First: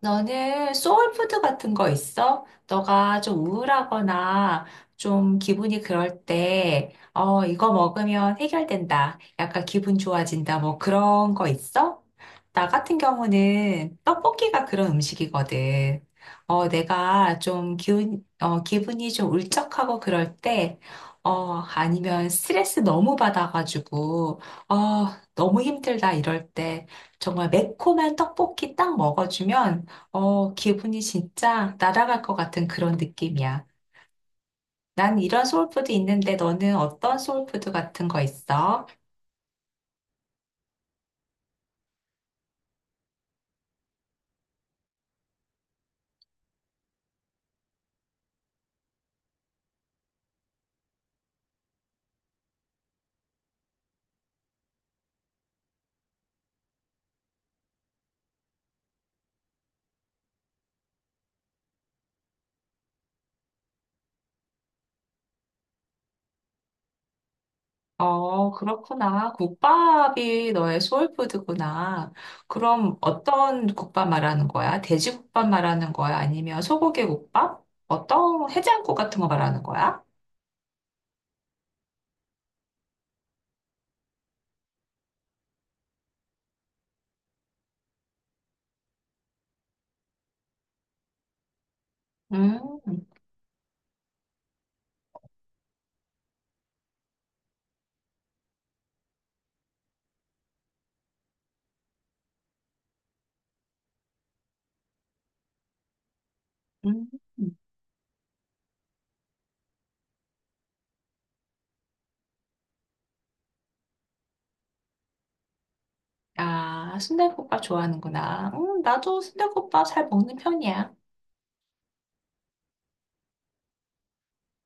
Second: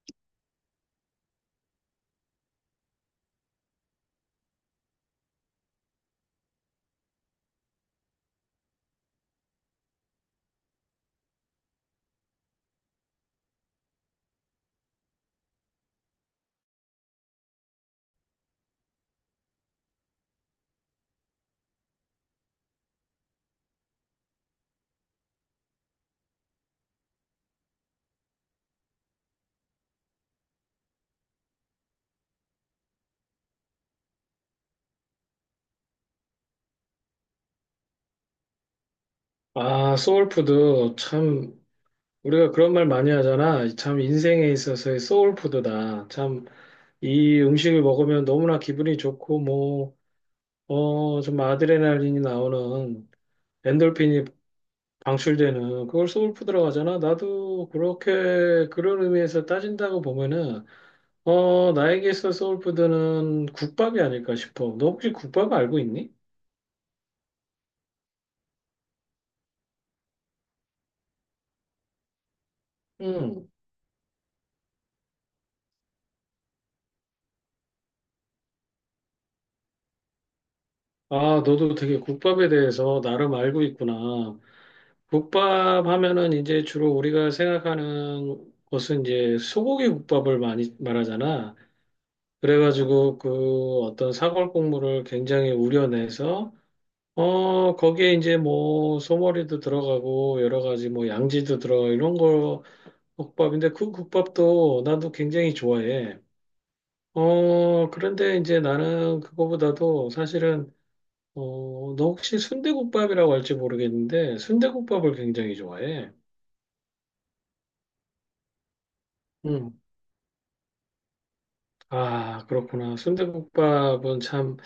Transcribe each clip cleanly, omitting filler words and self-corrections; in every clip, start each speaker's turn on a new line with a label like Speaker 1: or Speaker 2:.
Speaker 1: 너는 소울푸드 같은 거 있어? 너가 좀 우울하거나 좀 기분이 그럴 때, 이거 먹으면 해결된다. 약간 기분 좋아진다. 뭐 그런 거 있어? 나 같은 경우는 떡볶이가 그런 음식이거든. 내가 좀 기분이 좀 울적하고 그럴 때, 아니면 스트레스 너무 받아가지고, 어, 너무 힘들다 이럴 때, 정말 매콤한 떡볶이 딱 먹어주면 기분이 진짜 날아갈 것 같은 그런 느낌이야. 난 이런 소울푸드 있는데 너는 어떤 소울푸드 같은 거 있어?
Speaker 2: 아, 소울푸드. 참, 우리가 그런 말 많이 하잖아. 참, 인생에 있어서의 소울푸드다. 참, 이 음식을 먹으면 너무나 기분이 좋고, 뭐, 좀 아드레날린이 나오는, 엔돌핀이 방출되는, 그걸 소울푸드라고 하잖아. 나도 그렇게, 그런 의미에서 따진다고 보면은, 나에게 있어 소울푸드는 국밥이 아닐까 싶어. 너 혹시 국밥 알고 있니?
Speaker 1: 어, 그렇구나. 국밥이 너의 소울푸드구나. 그럼
Speaker 2: 응.
Speaker 1: 어떤 국밥 말하는 거야? 돼지국밥 말하는 거야? 아니면 소고기 국밥? 어떤 해장국 같은 거 말하는 거야?
Speaker 2: 아, 너도 되게 국밥에 대해서 나름 알고 있구나. 국밥 하면은 이제 주로 우리가 생각하는 것은 이제 소고기 국밥을 많이 말하잖아.
Speaker 1: 음,
Speaker 2: 그래가지고 그 어떤 사골 국물을 굉장히 우려내서 거기에 이제 뭐 소머리도 들어가고 여러 가지 뭐 양지도 들어 이런 거 국밥인데 그 국밥도 나도 굉장히 좋아해.
Speaker 1: 음. 음.
Speaker 2: 그런데 이제 나는 그거보다도 사실은 너 혹시 순대국밥이라고 할지 모르겠는데 순대국밥을 굉장히 좋아해.
Speaker 1: 아, 순대국밥 좋아하는구나. 나도
Speaker 2: 음,
Speaker 1: 순대국밥 잘 먹는 편이야.
Speaker 2: 아, 그렇구나. 순대국밥은 참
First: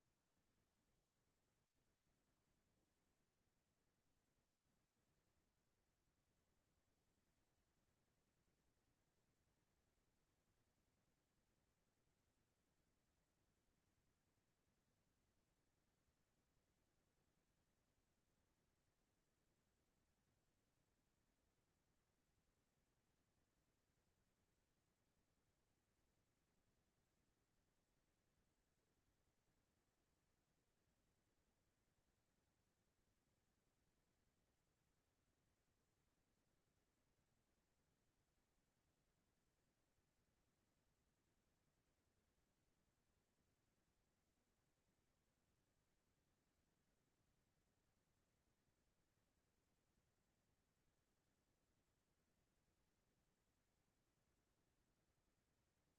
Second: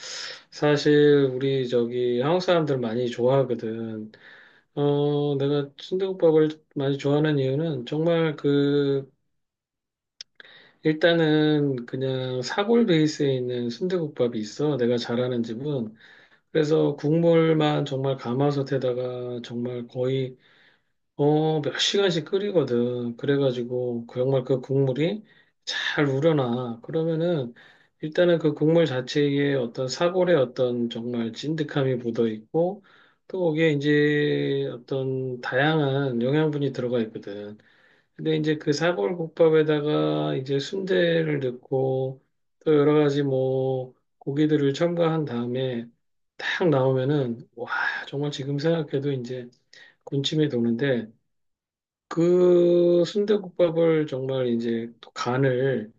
Speaker 2: 사실 우리 저기 한국 사람들 많이 좋아하거든. 내가 순대국밥을 많이 좋아하는 이유는 정말 그 일단은 그냥 사골 베이스에 있는 순대국밥이 있어. 내가 잘하는 집은. 그래서 국물만 정말 가마솥에다가 정말 거의 몇 시간씩 끓이거든. 그래가지고, 그 정말 그 국물이 잘 우러나. 그러면은, 일단은 그 국물 자체에 어떤 사골의 어떤 정말 찐득함이 묻어 있고, 또 거기에 이제 어떤 다양한 영양분이 들어가 있거든. 근데 이제 그 사골국밥에다가 이제 순대를 넣고, 또 여러 가지 뭐, 고기들을 첨가한 다음에, 딱 나오면은, 와, 정말 지금 생각해도 이제 군침이 도는데, 그 순대국밥을 정말 이제 또 간을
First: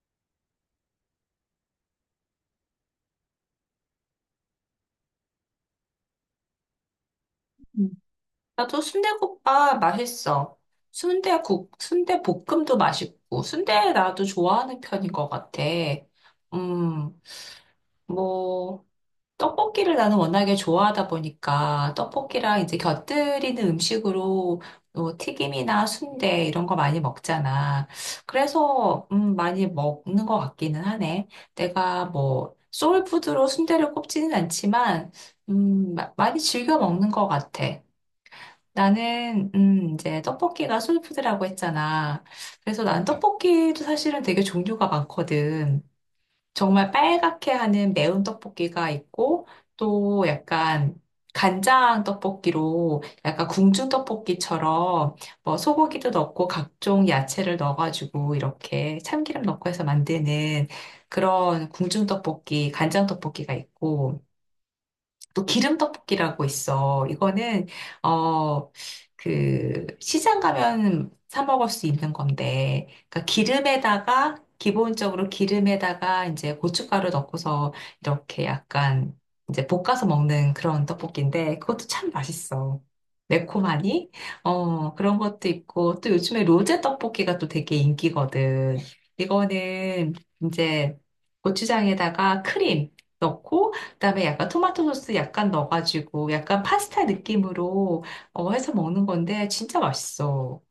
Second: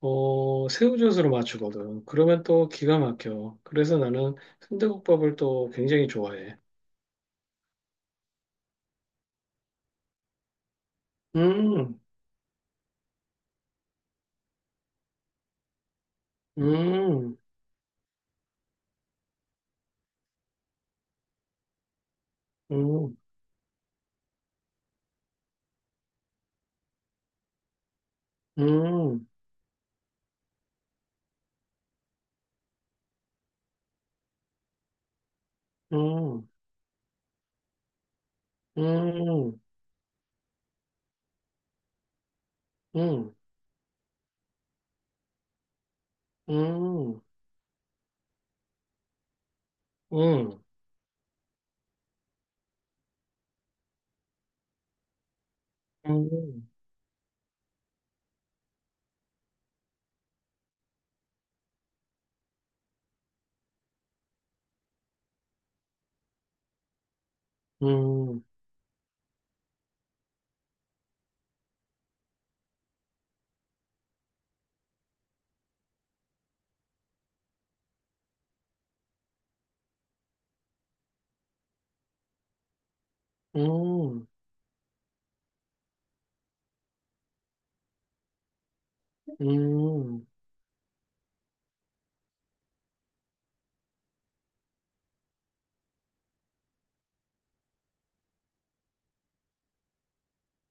Speaker 2: 새우젓으로 맞추거든. 그러면 또 기가 막혀. 그래서 나는 순대국밥을 또 굉장히 좋아해.
Speaker 1: 음. 나도 순대국밥 맛있어. 순대국,
Speaker 2: 음,
Speaker 1: 순대볶음도 맛있고, 순대 나도 좋아하는 편인 것 같아. 음,
Speaker 2: 음,
Speaker 1: 뭐, 떡볶이를 나는 워낙에 좋아하다 보니까, 떡볶이랑 이제
Speaker 2: 음,
Speaker 1: 곁들이는 음식으로 뭐 튀김이나 순대 이런 거 많이 먹잖아. 그래서,
Speaker 2: 음,
Speaker 1: 많이 먹는 것 같기는 하네. 내가 뭐, 소울푸드로 순대를 꼽지는 않지만,
Speaker 2: 음,
Speaker 1: 많이
Speaker 2: 음,
Speaker 1: 즐겨 먹는 것 같아. 나는
Speaker 2: 음,
Speaker 1: 이제 떡볶이가 소울푸드라고 했잖아. 그래서 난 맞아.
Speaker 2: 음,
Speaker 1: 떡볶이도 사실은 되게 종류가 많거든. 정말
Speaker 2: 음,
Speaker 1: 빨갛게 하는 매운 떡볶이가 있고 또
Speaker 2: 음, 음,
Speaker 1: 약간 간장 떡볶이로 약간 궁중 떡볶이처럼 뭐 소고기도 넣고 각종 야채를 넣어가지고 이렇게 참기름 넣고 해서 만드는 그런 궁중 떡볶이, 간장 떡볶이가 있고 또 기름 떡볶이라고 있어. 이거는
Speaker 2: 음,
Speaker 1: 어 그 시장 가면 사 먹을 수 있는 건데, 그러니까 기름에다가 기본적으로 기름에다가 이제 고춧가루 넣고서 이렇게 약간 이제 볶아서 먹는 그런 떡볶이인데 그것도 참 맛있어. 매콤하니? 그런 것도 있고 또 요즘에 로제 떡볶이가 또 되게 인기거든. 이거는
Speaker 2: 음,
Speaker 1: 이제 고추장에다가 크림 넣고 그다음에 약간 토마토 소스 약간 넣어가지고 약간 파스타 느낌으로 해서 먹는 건데 진짜 맛있어.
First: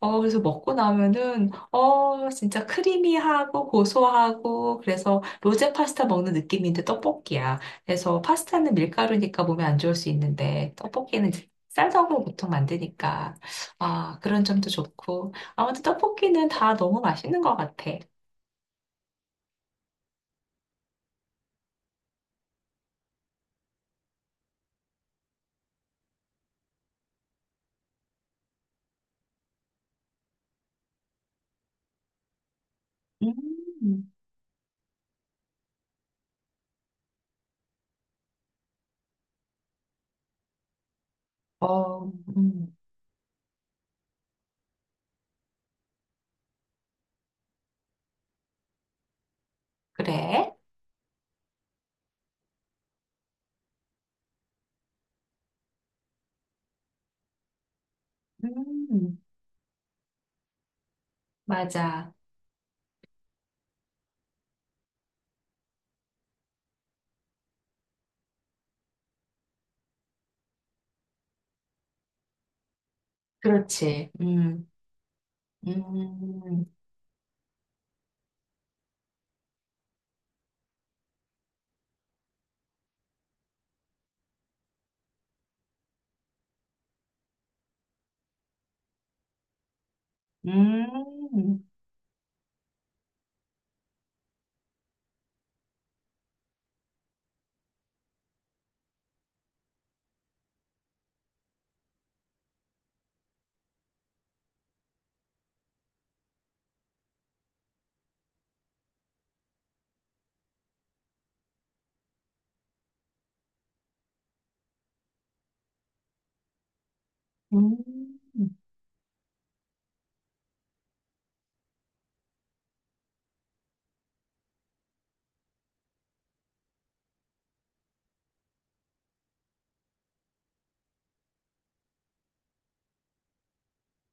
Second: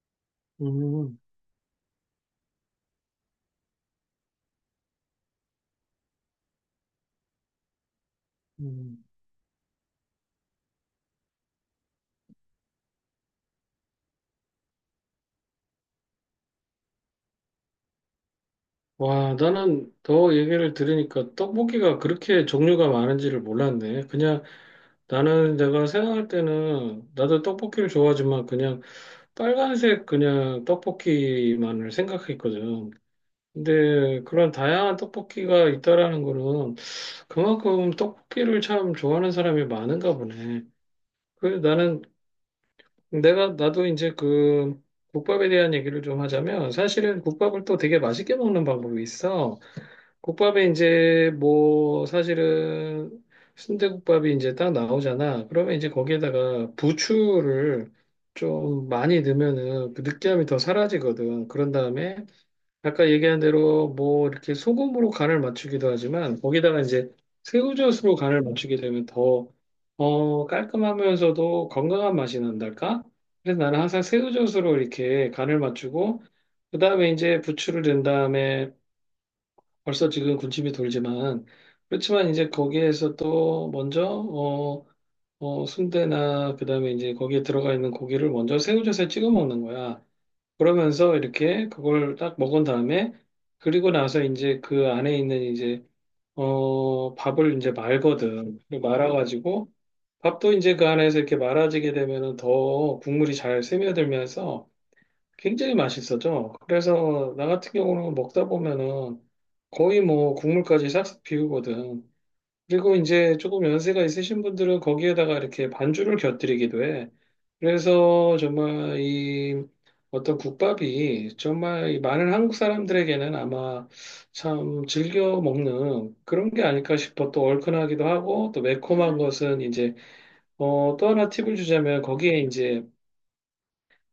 Speaker 1: 그래서 먹고
Speaker 2: 음,
Speaker 1: 나면은 진짜 크리미하고 고소하고 그래서 로제 파스타 먹는 느낌인데 떡볶이야. 그래서 파스타는
Speaker 2: 음.
Speaker 1: 밀가루니까 몸에 안 좋을 수 있는데 떡볶이는 쌀떡으로 보통 만드니까 아, 그런 점도 좋고 아무튼 떡볶이는 다 너무 맛있는 것 같아.
Speaker 2: 와, 나는 더 얘기를 들으니까 떡볶이가 그렇게 종류가 많은지를 몰랐네. 그냥 나는 내가 생각할 때는 나도 떡볶이를 좋아하지만 그냥 빨간색 그냥 떡볶이만을 생각했거든.
Speaker 1: 음.
Speaker 2: 근데 그런 다양한 떡볶이가 있다라는 거는 그만큼 떡볶이를 참 좋아하는 사람이 많은가 보네. 그 나는
Speaker 1: 어,
Speaker 2: 내가 나도 이제 그 국밥에 대한 얘기를 좀 하자면 사실은 국밥을 또 되게 맛있게 먹는 방법이 있어.
Speaker 1: 그래?
Speaker 2: 국밥에 이제 뭐 사실은 순대국밥이 이제 딱 나오잖아. 그러면 이제 거기에다가 부추를 좀
Speaker 1: 음.
Speaker 2: 많이 넣으면은 그 느끼함이 더 사라지거든. 그런
Speaker 1: 맞아.
Speaker 2: 다음에 아까 얘기한 대로 뭐 이렇게 소금으로 간을 맞추기도 하지만 거기다가 이제 새우젓으로 간을 맞추게 되면 더 깔끔하면서도 건강한 맛이 난달까? 그래서 나는 항상
Speaker 1: 그렇지.
Speaker 2: 새우젓으로 이렇게 간을 맞추고
Speaker 1: 음,
Speaker 2: 그다음에 이제 부추를 넣은 다음에 벌써 지금 군침이 돌지만 그렇지만 이제 거기에서 또 먼저 순대나 그다음에 이제 거기에 들어가 있는 고기를 먼저 새우젓에 찍어 먹는 거야. 그러면서
Speaker 1: 음,
Speaker 2: 이렇게 그걸 딱 먹은 다음에 그리고 나서 이제 그 안에 있는 이제 밥을 이제 말거든. 말아가지고 밥도 이제 그 안에서 이렇게 말아지게 되면은 더 국물이 잘 스며들면서 굉장히 맛있어져. 그래서 나 같은 경우는 먹다 보면은 거의 뭐 국물까지 싹싹 비우거든. 그리고 이제 조금 연세가 있으신 분들은 거기에다가 이렇게 반주를 곁들이기도 해.
Speaker 1: 음,
Speaker 2: 그래서 정말 이 어떤 국밥이 정말 이 많은 한국 사람들에게는 아마 참 즐겨 먹는 그런 게 아닐까 싶어. 또 얼큰하기도 하고 또 매콤한 것은 이제 또 하나 팁을 주자면 거기에 이제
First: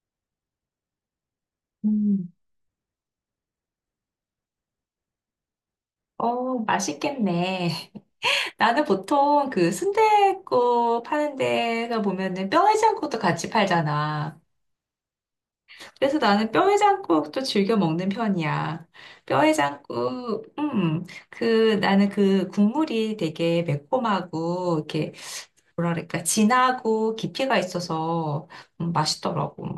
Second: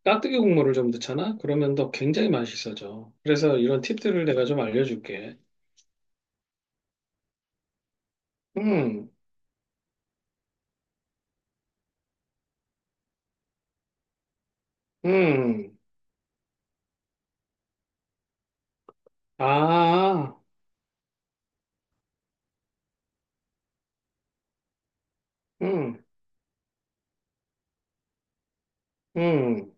Speaker 2: 깍두기 국물을 좀 넣잖아? 그러면 더 굉장히
Speaker 1: 음.
Speaker 2: 맛있어져. 그래서 이런 팁들을 내가 좀 알려줄게.
Speaker 1: 어, 맛있겠네. 나는
Speaker 2: 음,
Speaker 1: 보통 그 순댓국 파는 데가 보면은 뼈 해장국도 같이 팔잖아.
Speaker 2: 음,
Speaker 1: 그래서 나는 뼈 해장국도 즐겨 먹는 편이야. 뼈
Speaker 2: 아,
Speaker 1: 해장국, 그, 나는 그 국물이 되게 매콤하고, 이렇게, 뭐라
Speaker 2: 음,
Speaker 1: 그럴까, 진하고 깊이가 있어서
Speaker 2: 음.
Speaker 1: 맛있더라고.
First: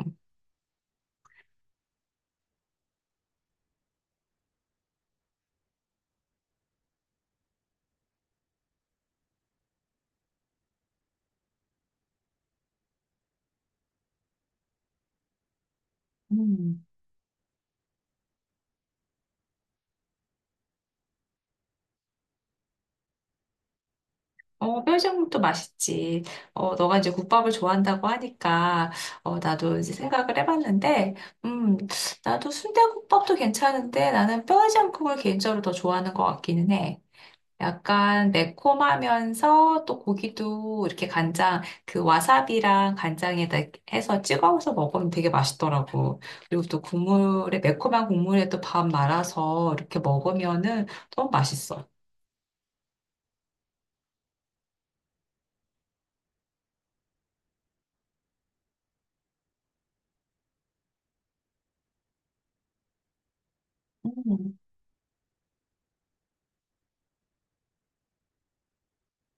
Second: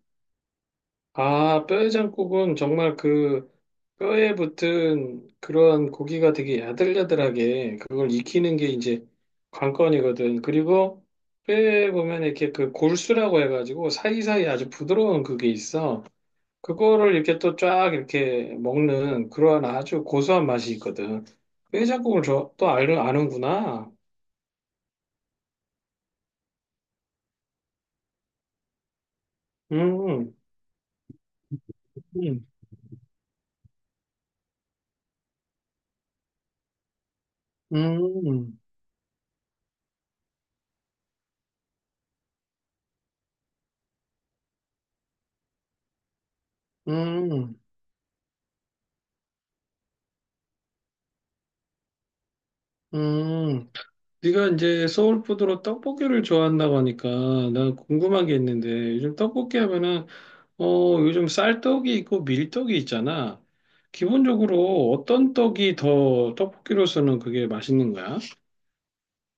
Speaker 2: 아, 뼈해장국은 정말 그 뼈에 붙은 그런 고기가 되게 야들야들하게 그걸 익히는 게 이제 관건이거든. 그리고 뼈에 보면 이렇게 그 골수라고 해가지고 사이사이 아주 부드러운 그게 있어.
Speaker 1: 음.
Speaker 2: 그거를 이렇게 또 쫙 이렇게 먹는 그러한 아주 고소한 맛이 있거든. 깨작국을 저, 또 아는구나.
Speaker 1: 어, 뼈전국도 맛있지. 너가 이제 국밥을 좋아한다고 하니까, 나도 이제
Speaker 2: 음,
Speaker 1: 생각을 해봤는데, 음,
Speaker 2: 음,
Speaker 1: 나도 순대국밥도 괜찮은데, 나는 뼈전국을 개인적으로 더 좋아하는 것 같기는 해. 약간
Speaker 2: 음,
Speaker 1: 매콤하면서 또 고기도 이렇게 간장, 그 와사비랑 간장에다 해서 찍어서 먹으면 되게 맛있더라고. 그리고 또 국물에,
Speaker 2: 음,
Speaker 1: 매콤한 국물에 또 밥 말아서 이렇게 먹으면은 너무 맛있어.
Speaker 2: 음. 네가 이제 서울푸드로 떡볶이를 좋아한다고 하니까 나 궁금한 게 있는데 요즘 떡볶이 하면은 요즘 쌀떡이 있고 밀떡이 있잖아.
Speaker 1: 음.
Speaker 2: 기본적으로 어떤 떡이 더 떡볶이로서는 그게 맛있는 거야?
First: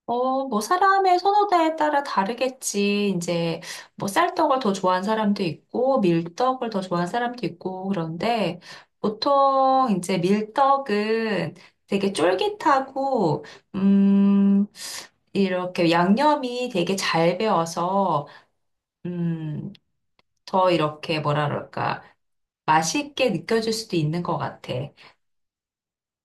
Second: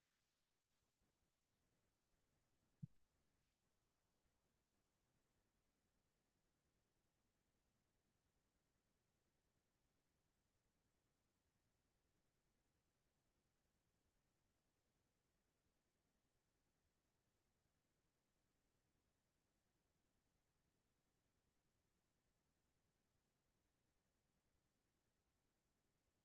Speaker 1: 뭐, 사람의 선호도에 따라 다르겠지. 이제, 뭐, 쌀떡을 더 좋아하는 사람도 있고, 밀떡을 더 좋아하는 사람도 있고, 그런데, 보통, 이제, 밀떡은 되게 쫄깃하고, 음, 이렇게 양념이 되게 잘 배어서, 음, 더 이렇게, 뭐라 그럴까, 맛있게 느껴질 수도 있는 것 같아.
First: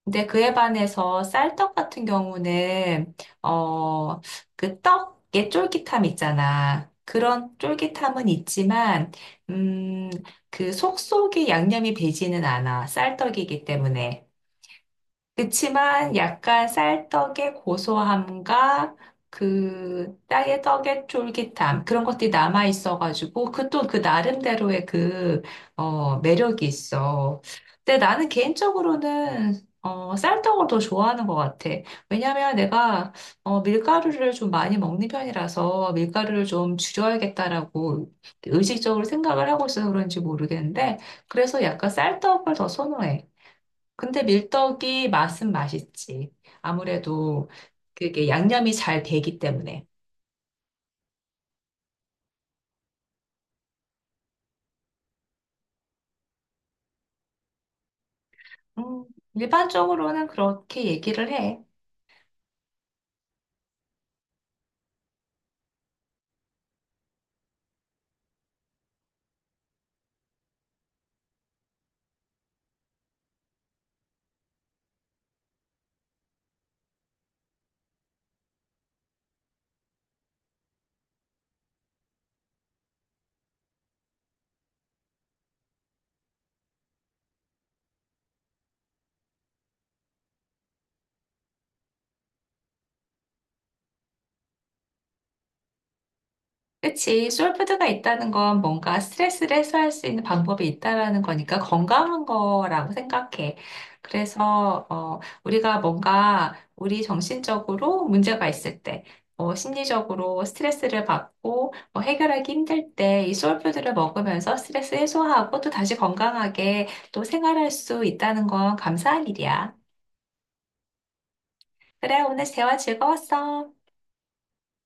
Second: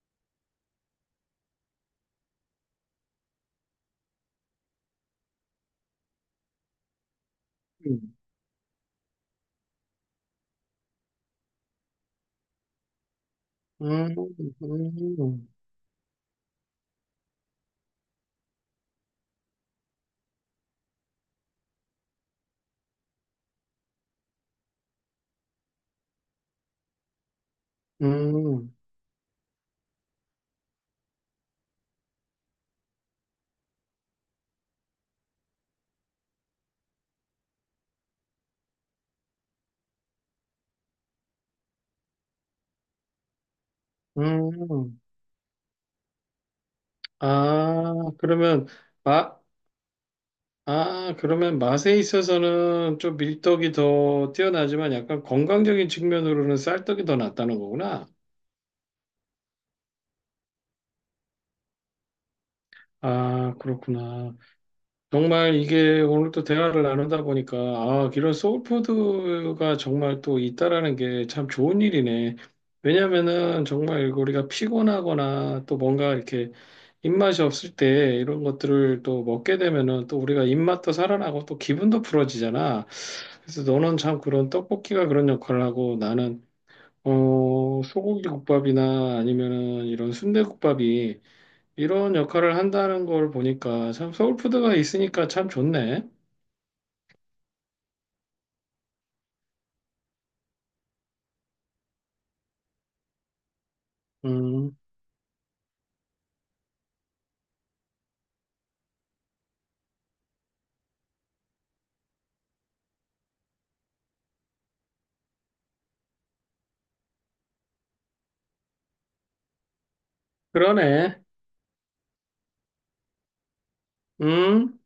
Speaker 1: 근데 그에 반해서 쌀떡 같은 경우는 어, 그 떡의 쫄깃함 있잖아. 그런
Speaker 2: 음,
Speaker 1: 쫄깃함은 있지만 음, 그 속속에 양념이 배지는 않아. 쌀떡이기
Speaker 2: 음,
Speaker 1: 때문에.
Speaker 2: 음.
Speaker 1: 그치만 약간 쌀떡의 고소함과 그 땅의 떡의 쫄깃함 그런 것들이 남아 있어가지고 그 또 그 나름대로의 그 매력이 있어. 근데 나는
Speaker 2: 음.
Speaker 1: 개인적으로는 쌀떡을 더 좋아하는 것 같아. 왜냐면 내가 밀가루를 좀 많이 먹는 편이라서 밀가루를 좀 줄여야겠다라고 의식적으로 생각을 하고 있어서 그런지 모르겠는데 그래서 약간 쌀떡을 더 선호해. 근데
Speaker 2: 음,
Speaker 1: 밀떡이 맛은 맛있지. 아무래도
Speaker 2: 아,
Speaker 1: 그게
Speaker 2: 그러면,
Speaker 1: 양념이 잘
Speaker 2: 마,
Speaker 1: 되기 때문에.
Speaker 2: 아, 그러면 맛에 있어서는 좀 밀떡이 더 뛰어나지만 약간 건강적인 측면으로는 쌀떡이 더 낫다는 거구나.
Speaker 1: 음, 일반적으로는 그렇게 얘기를 해.
Speaker 2: 아, 그렇구나. 정말 이게 오늘 또 대화를 나누다 보니까 아, 이런 소울푸드가 정말 또 있다라는 게 참 좋은 일이네. 왜냐면은 정말 우리가 피곤하거나 또 뭔가 이렇게 입맛이 없을 때 이런 것들을 또 먹게 되면은 또 우리가 입맛도 살아나고 또 기분도 풀어지잖아. 그래서 너는 참 그런 떡볶이가 그런 역할을 하고 나는 소고기 국밥이나 아니면은 이런 순대국밥이 이런 역할을 한다는 걸 보니까 참 서울푸드가 있으니까 참 좋네.
Speaker 1: 그치. 솔푸드가 있다는 건 뭔가 스트레스를 해소할 수 있는 방법이 있다라는 거니까 건강한 거라고 생각해.
Speaker 2: 음,
Speaker 1: 그래서, 우리가 뭔가 우리 정신적으로 문제가 있을 때, 심리적으로 스트레스를 받고 뭐 해결하기 힘들 때 이 솔푸드를 먹으면서 스트레스 해소하고 또 다시 건강하게 또 생활할 수 있다는 건 감사한 일이야.
Speaker 2: 그러네.
Speaker 1: 그래, 오늘 대화 즐거웠어.
Speaker 2: 음.